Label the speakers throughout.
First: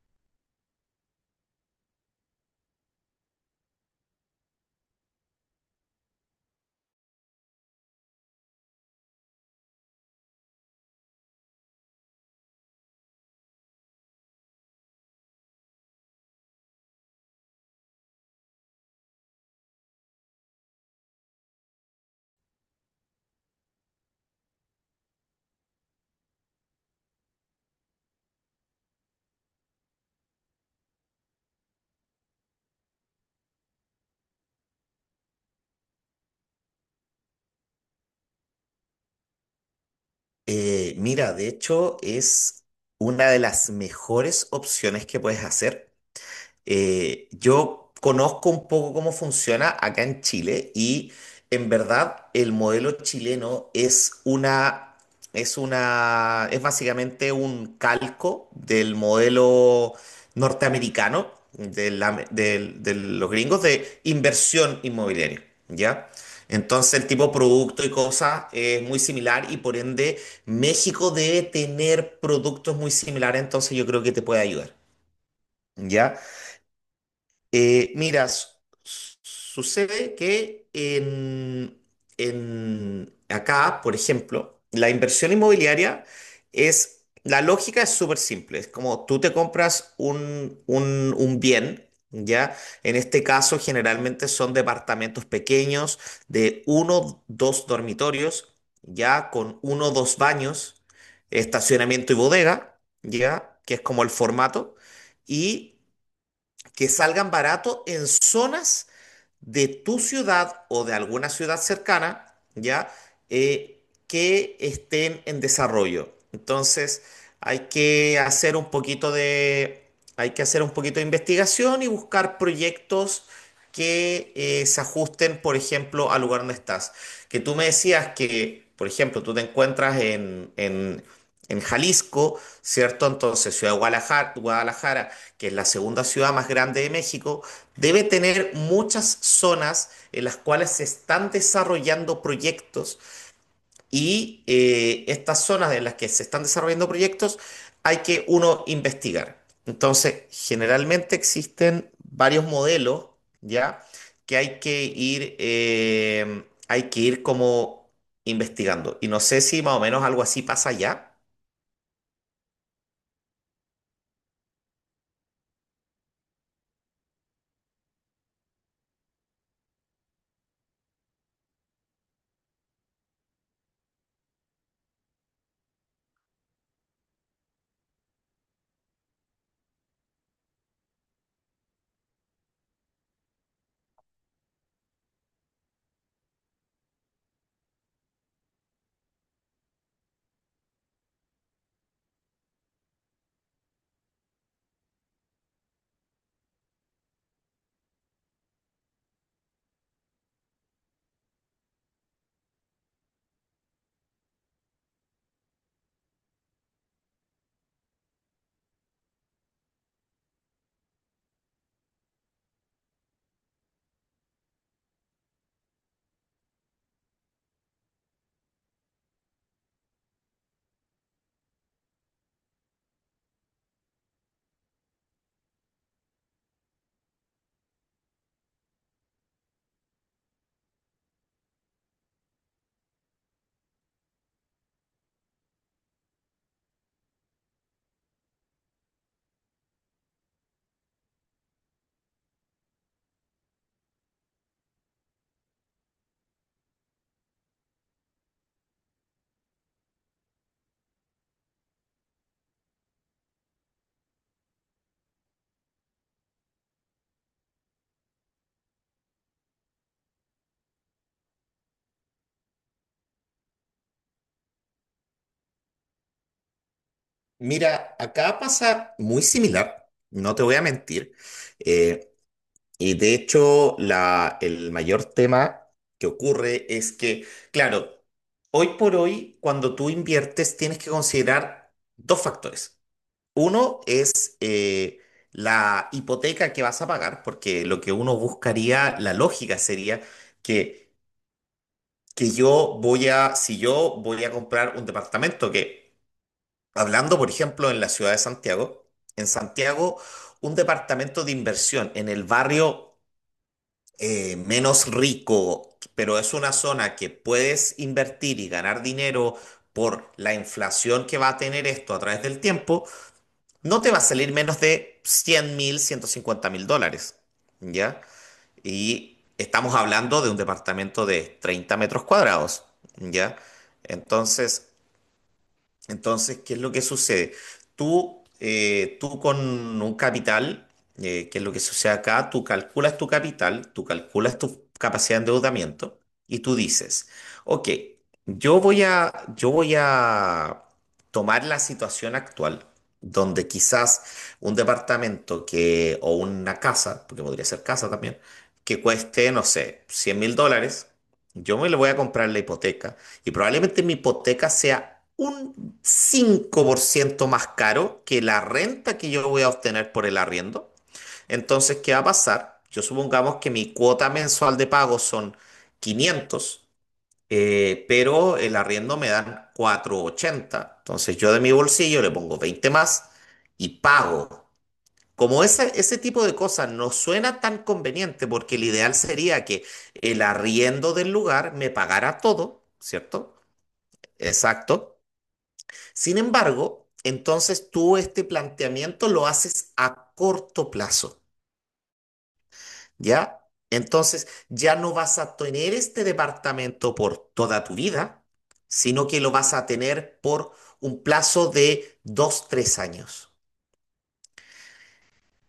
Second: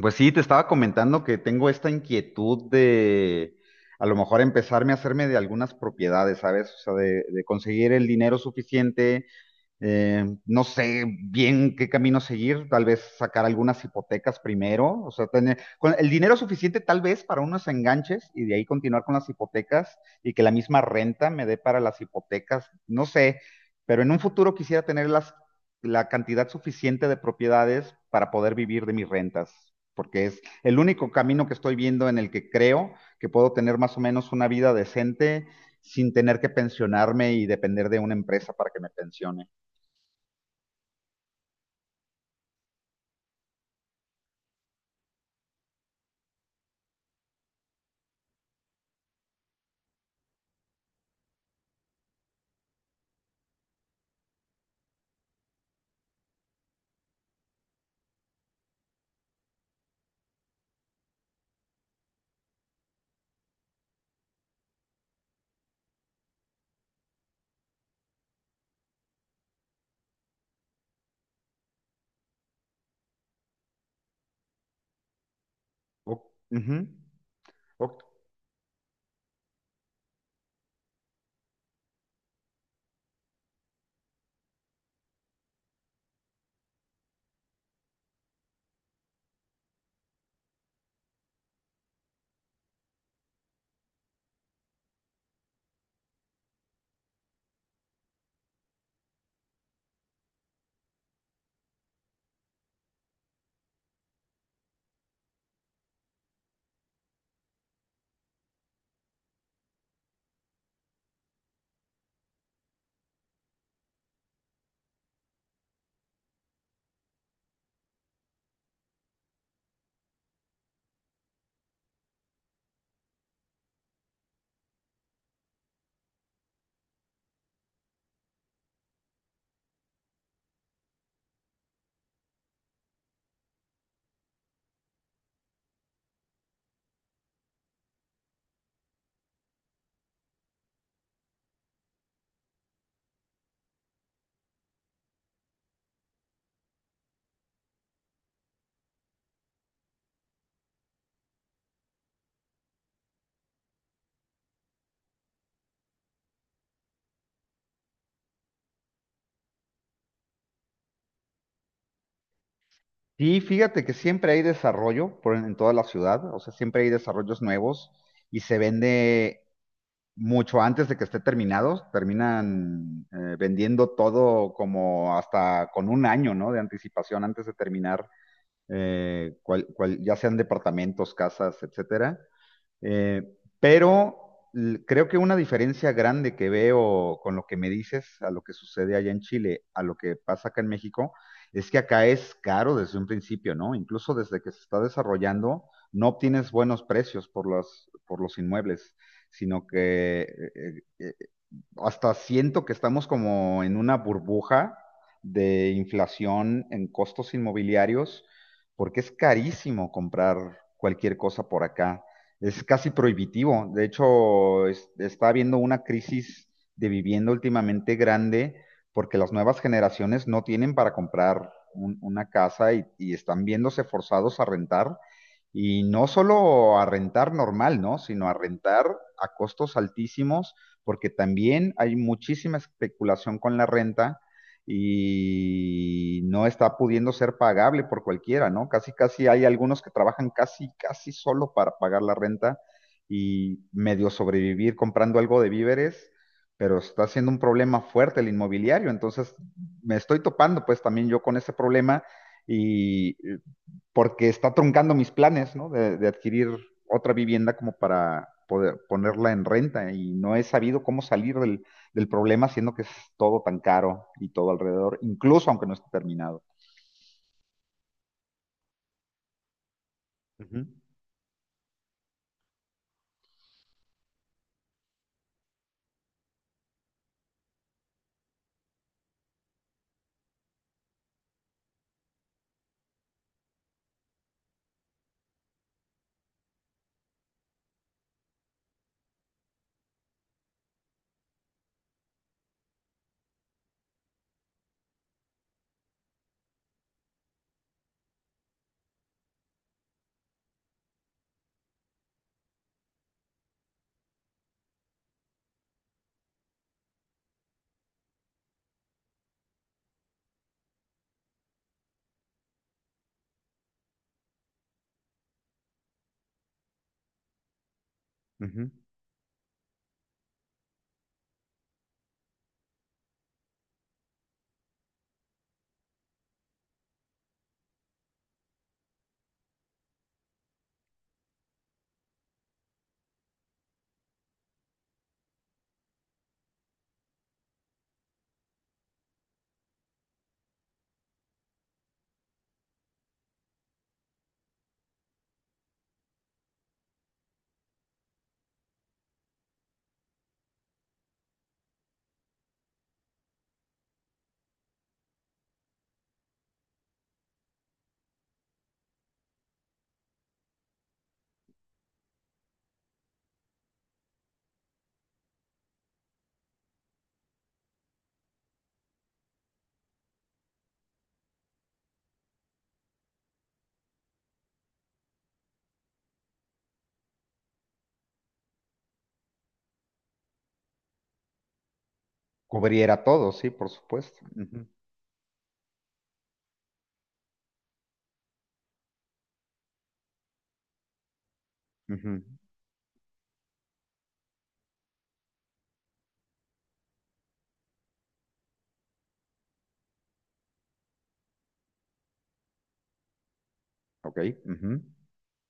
Speaker 1: Pues sí, te estaba comentando que tengo esta inquietud de a lo mejor empezarme a hacerme de algunas propiedades, ¿sabes? O sea, de conseguir el dinero suficiente, no sé bien qué camino seguir, tal vez sacar algunas hipotecas primero, o sea, tener con el dinero suficiente tal vez para unos enganches y de ahí continuar con las hipotecas y que la misma renta me dé para las hipotecas, no sé, pero en un futuro quisiera tener la cantidad suficiente de propiedades para poder vivir de mis rentas, porque es el único camino que estoy viendo en el que creo que puedo tener más o menos una vida decente sin tener que pensionarme y depender de una empresa para que me pensione.
Speaker 2: Mira, de hecho es una de las mejores opciones que puedes hacer. Yo conozco un poco cómo funciona acá en Chile y en verdad el modelo chileno es básicamente un calco del modelo norteamericano de los gringos de inversión inmobiliaria, ¿ya? Entonces el tipo de producto y cosas es muy similar y por ende México debe tener productos muy similares, entonces yo creo que te puede ayudar, ¿ya?
Speaker 1: O- Ujú. O-
Speaker 2: Mira, sucede que acá, por ejemplo, la inversión inmobiliaria es, la lógica es súper simple, es como tú te compras un bien, ¿ya? En este caso, generalmente son departamentos pequeños de uno, dos dormitorios, ¿ya? Con uno, dos baños, estacionamiento y bodega, ¿ya? Que es como el formato. Y que salgan baratos en zonas de tu ciudad o de alguna ciudad cercana, ¿ya? Que estén en desarrollo. Entonces, hay que hacer un poquito de, hay que hacer un poquito de investigación y buscar proyectos que se ajusten, por ejemplo, al lugar donde estás. Que tú me decías que, por ejemplo, tú te encuentras en Jalisco, ¿cierto? Entonces, Ciudad de Guadalajara, Guadalajara, que es la segunda ciudad más grande de México, debe tener muchas zonas en las cuales se están desarrollando proyectos y estas zonas en las que se están desarrollando proyectos hay que uno investigar. Entonces, generalmente existen varios modelos, ¿ya? Que hay que ir como investigando. Y no sé si más o menos algo así pasa allá.
Speaker 1: Sí, fíjate que siempre hay desarrollo en toda la ciudad, o sea, siempre hay desarrollos nuevos y se vende mucho antes de que esté terminado, terminan vendiendo todo como hasta con 1 año, ¿no? De anticipación antes de terminar, ya sean departamentos, casas, etcétera. Eh, pero Creo que una diferencia grande que veo con lo que me dices, a lo que sucede allá en Chile, a lo que pasa acá en México, es que acá es caro desde un principio, ¿no? Incluso desde que se está desarrollando, no obtienes buenos precios por por los inmuebles, sino que eh, eh, hasta siento que estamos como en una burbuja de inflación en costos inmobiliarios, porque es carísimo comprar cualquier cosa por acá. Es casi prohibitivo. De hecho, está habiendo una crisis de vivienda últimamente grande porque las nuevas generaciones no tienen para comprar una casa y están viéndose forzados a rentar. Y no solo a rentar normal, ¿no? Sino a rentar a costos altísimos porque también hay muchísima especulación con la renta y no está pudiendo ser pagable por cualquiera, ¿no? Casi, casi hay algunos que trabajan casi, casi solo para pagar la renta y medio sobrevivir comprando algo de víveres, pero está siendo un problema fuerte el inmobiliario, entonces me estoy topando pues también yo con ese problema y porque está truncando mis planes, ¿no? De adquirir otra vivienda como para poder ponerla en renta y no he sabido cómo salir del problema siendo que es todo tan caro y todo alrededor, incluso aunque no esté terminado.
Speaker 2: Mira, acá pasa muy similar, no te voy a
Speaker 1: Ujú,
Speaker 2: mentir. Eh, Y de hecho, el mayor tema que ocurre es que, claro, hoy por hoy, cuando tú inviertes, tienes que considerar dos factores. Uno es la hipoteca que vas a pagar, porque lo que uno buscaría, la lógica sería que, que si yo voy a comprar un departamento, que hablando, por ejemplo, en la ciudad de Santiago, en Santiago, un departamento de inversión en el barrio menos rico, pero es una zona que puedes invertir y ganar dinero por la inflación que va a tener esto a través del tiempo, no te va a salir menos de 100.000, 150.000 dólares, ¿ya?
Speaker 1: ujú.
Speaker 2: Y estamos hablando de un departamento de 30 metros cuadrados, ¿ya? Entonces, entonces, ¿qué es lo que sucede? Tú con un capital, ¿qué es lo que sucede acá? Tú calculas tu capital, tú calculas tu capacidad de endeudamiento y tú dices, ok, yo voy a tomar la situación actual, donde quizás un departamento o una casa, porque podría ser casa también, que cueste, no sé, 100.000 dólares, yo me le voy a comprar la hipoteca y probablemente mi hipoteca sea un 5% más caro que la renta que yo voy a obtener por el arriendo. Entonces, ¿qué va a pasar? Yo supongamos que mi cuota mensual de pago son 500, pero el arriendo me dan 480. Entonces, yo de mi bolsillo le pongo 20 más y pago. Como ese tipo de cosas no suena tan conveniente, porque el ideal sería que el arriendo del lugar me pagara todo,
Speaker 1: Cubriera todo,
Speaker 2: ¿cierto?
Speaker 1: sí, por supuesto. Ujú,
Speaker 2: Exacto. Sin embargo, entonces tú este planteamiento lo haces a corto plazo,
Speaker 1: ujú.
Speaker 2: ¿ya? Entonces ya no vas a tener este departamento por toda tu vida, sino que lo vas a tener por un plazo de 2, 3 años.
Speaker 1: Ok, ujú,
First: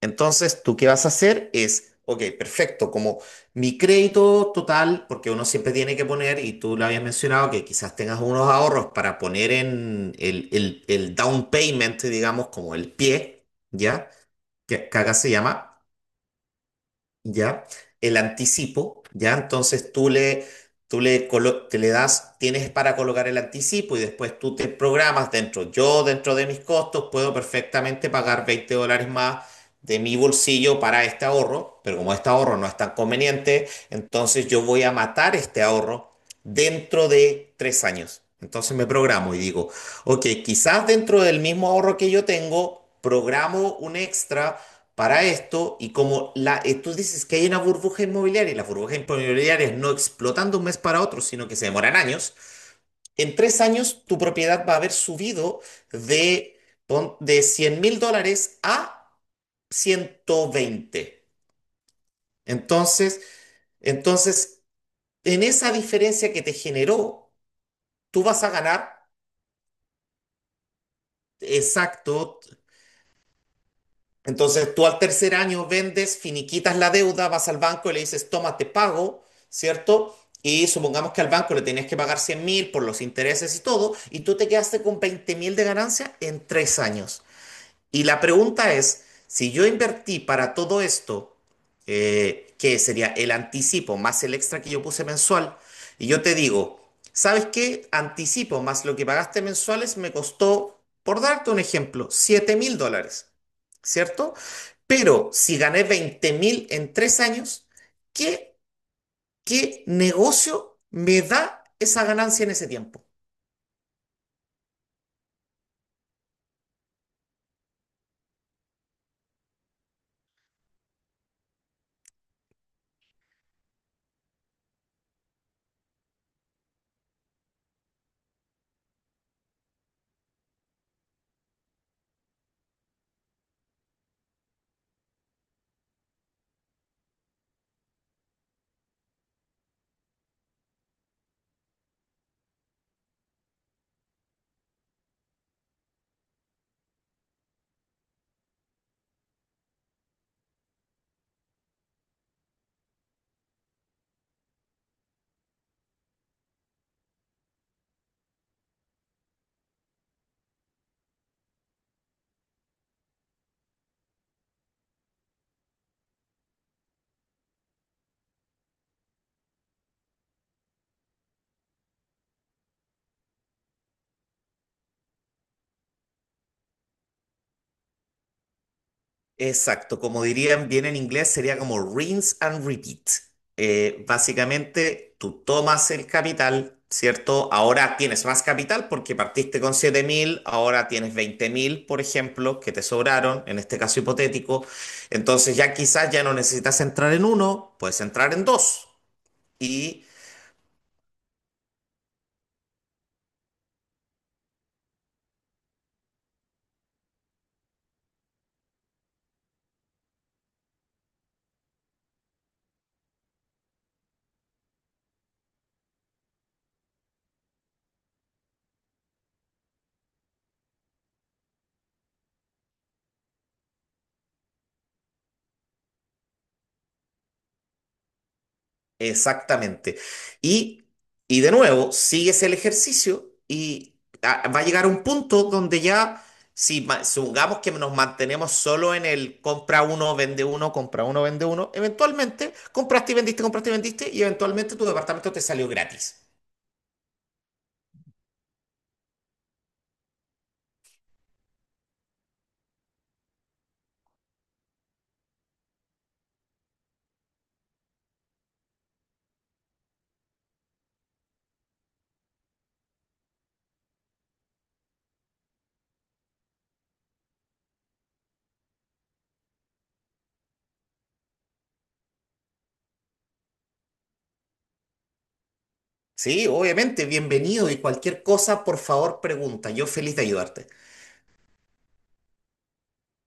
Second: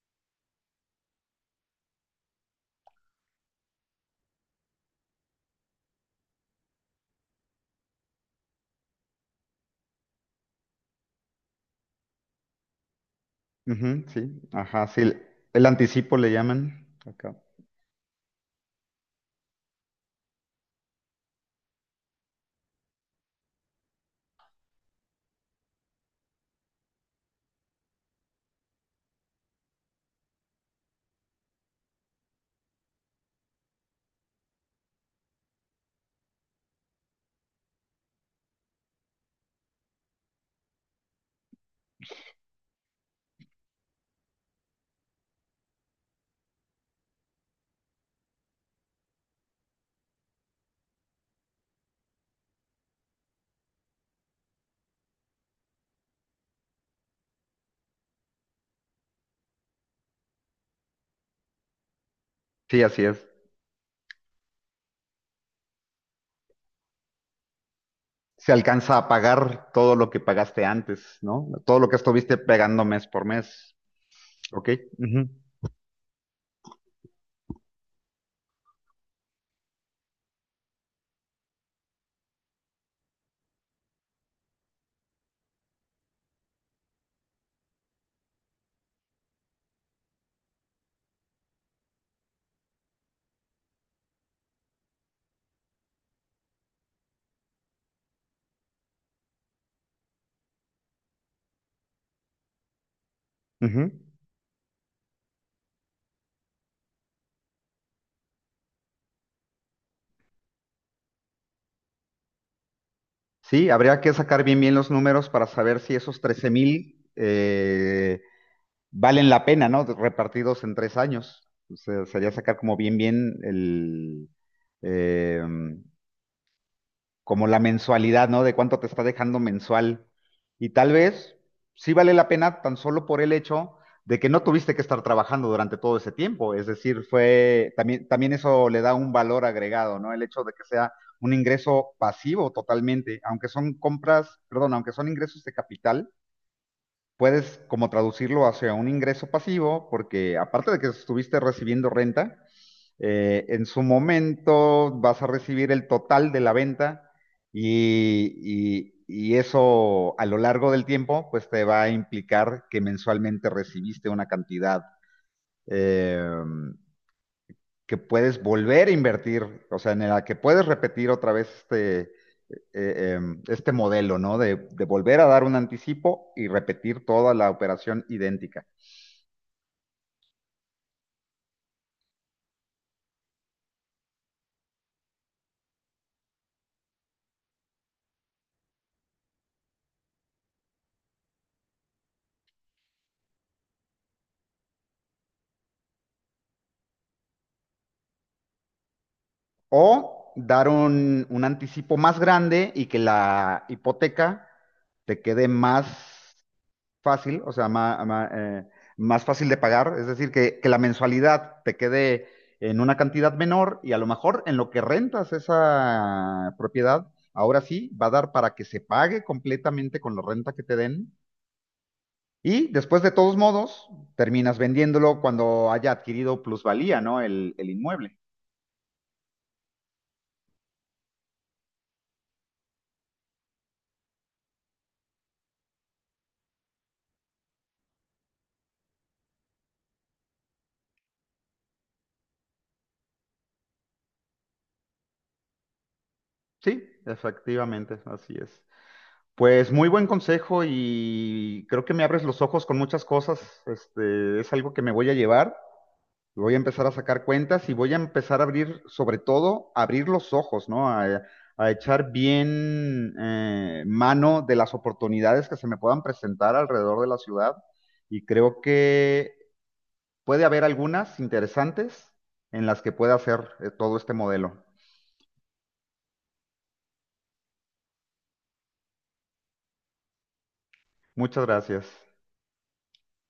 Speaker 2: Entonces, tú qué vas a hacer es, ok, perfecto, como mi crédito total, porque uno siempre tiene que poner, y tú lo habías mencionado, que quizás tengas unos ahorros para poner en el down payment, digamos, como el pie,
Speaker 1: ujú,
Speaker 2: ¿ya?
Speaker 1: sí, ajá,
Speaker 2: Que
Speaker 1: sí.
Speaker 2: acá se
Speaker 1: El
Speaker 2: llama.
Speaker 1: anticipo le llaman acá.
Speaker 2: ¿Ya? El anticipo, ¿ya? Entonces te le das, tienes para colocar el anticipo y después tú te programas dentro. Yo, dentro de mis costos, puedo perfectamente pagar 20 dólares más de mi bolsillo para este ahorro, pero como este ahorro no es tan conveniente, entonces yo voy a matar este ahorro dentro de 3 años. Entonces me programo y digo, ok, quizás dentro del mismo ahorro que yo tengo, programo un extra para esto y como tú dices que hay una burbuja inmobiliaria y las burbujas inmobiliarias no explotan de un mes para otro, sino que se demoran años, en 3 años tu propiedad va a haber subido de, de 100.000 dólares a 120.
Speaker 1: Sí, así
Speaker 2: Entonces,
Speaker 1: es.
Speaker 2: entonces, en esa diferencia que te generó, tú vas a
Speaker 1: Se
Speaker 2: ganar.
Speaker 1: alcanza a pagar todo lo que pagaste antes, ¿no? Todo lo que estuviste
Speaker 2: Exacto.
Speaker 1: pegando mes por mes. Ok.
Speaker 2: Entonces tú al tercer año vendes, finiquitas la deuda, vas al banco y le dices, toma, te pago, ¿cierto? Y supongamos que al banco le tenías que pagar 100.000 por los intereses y todo, y tú te quedaste con 20.000 de ganancia en 3 años. Y la pregunta es, si yo invertí para todo esto, que sería el anticipo más el extra que yo puse mensual, y yo te digo, ¿sabes qué? Anticipo más lo que pagaste mensuales me costó, por darte un ejemplo, 7.000 dólares,
Speaker 1: Ujú.
Speaker 2: ¿cierto? Pero si gané 20.000 en 3 años, ¿qué, qué negocio me da esa ganancia en ese tiempo?
Speaker 1: Sí, habría que sacar bien bien los números para saber si esos 13,000 valen la pena, ¿no? Repartidos en 3 años. O sea, sería sacar como bien bien eh, como la mensualidad, ¿no? De cuánto te está dejando mensual. Y tal vez sí vale la pena tan solo por el hecho de que no tuviste que estar trabajando durante todo ese tiempo. Es decir, también eso le da un valor agregado, ¿no? El hecho de que sea un ingreso pasivo totalmente, aunque son compras, perdón, aunque son ingresos de capital, puedes como traducirlo hacia un ingreso pasivo, porque aparte de que estuviste recibiendo renta, en su momento vas a recibir el total de la venta y eso a lo largo del tiempo pues te va a implicar que mensualmente recibiste una cantidad eh, que puedes volver a invertir, o sea, en la que puedes repetir otra vez este modelo, ¿no? De volver a dar un anticipo y repetir toda la operación idéntica.
Speaker 2: Exacto, como dirían bien en inglés, sería como rinse and repeat. Básicamente, tú tomas el capital, ¿cierto? Ahora tienes más capital porque partiste con 7.000, ahora tienes 20.000, por ejemplo, que te sobraron, en este caso hipotético. Entonces ya quizás ya no necesitas entrar en uno, puedes entrar en dos.
Speaker 1: O
Speaker 2: Y,
Speaker 1: dar un anticipo más grande y que la hipoteca te quede más fácil, o sea, más fácil de pagar, es decir, que la mensualidad te quede en una cantidad menor y a lo mejor en lo que rentas esa propiedad, ahora sí va a dar para que se pague completamente con la renta que te den y después de todos modos terminas vendiéndolo cuando haya adquirido plusvalía, ¿no? El inmueble.
Speaker 2: exactamente. Y, y de nuevo, sigues el ejercicio y va a llegar un punto donde ya, si ma- supongamos que nos mantenemos solo en el compra uno, vende uno, compra uno, vende uno, eventualmente compraste y vendiste y eventualmente tu departamento te salió gratis.
Speaker 1: Sí, efectivamente, así es. Pues muy buen consejo y creo que me abres los ojos con muchas cosas. Este, es algo que me voy a llevar. Voy a empezar a sacar cuentas y voy a empezar a abrir, sobre todo, abrir los ojos, ¿no? A echar bien mano de las oportunidades que se me puedan presentar alrededor de la ciudad. Y creo que puede haber algunas interesantes en las que pueda hacer todo este modelo.
Speaker 2: Sí, obviamente, bienvenido y cualquier cosa, por favor, pregunta. Yo feliz de ayudarte.
Speaker 1: Muchas gracias.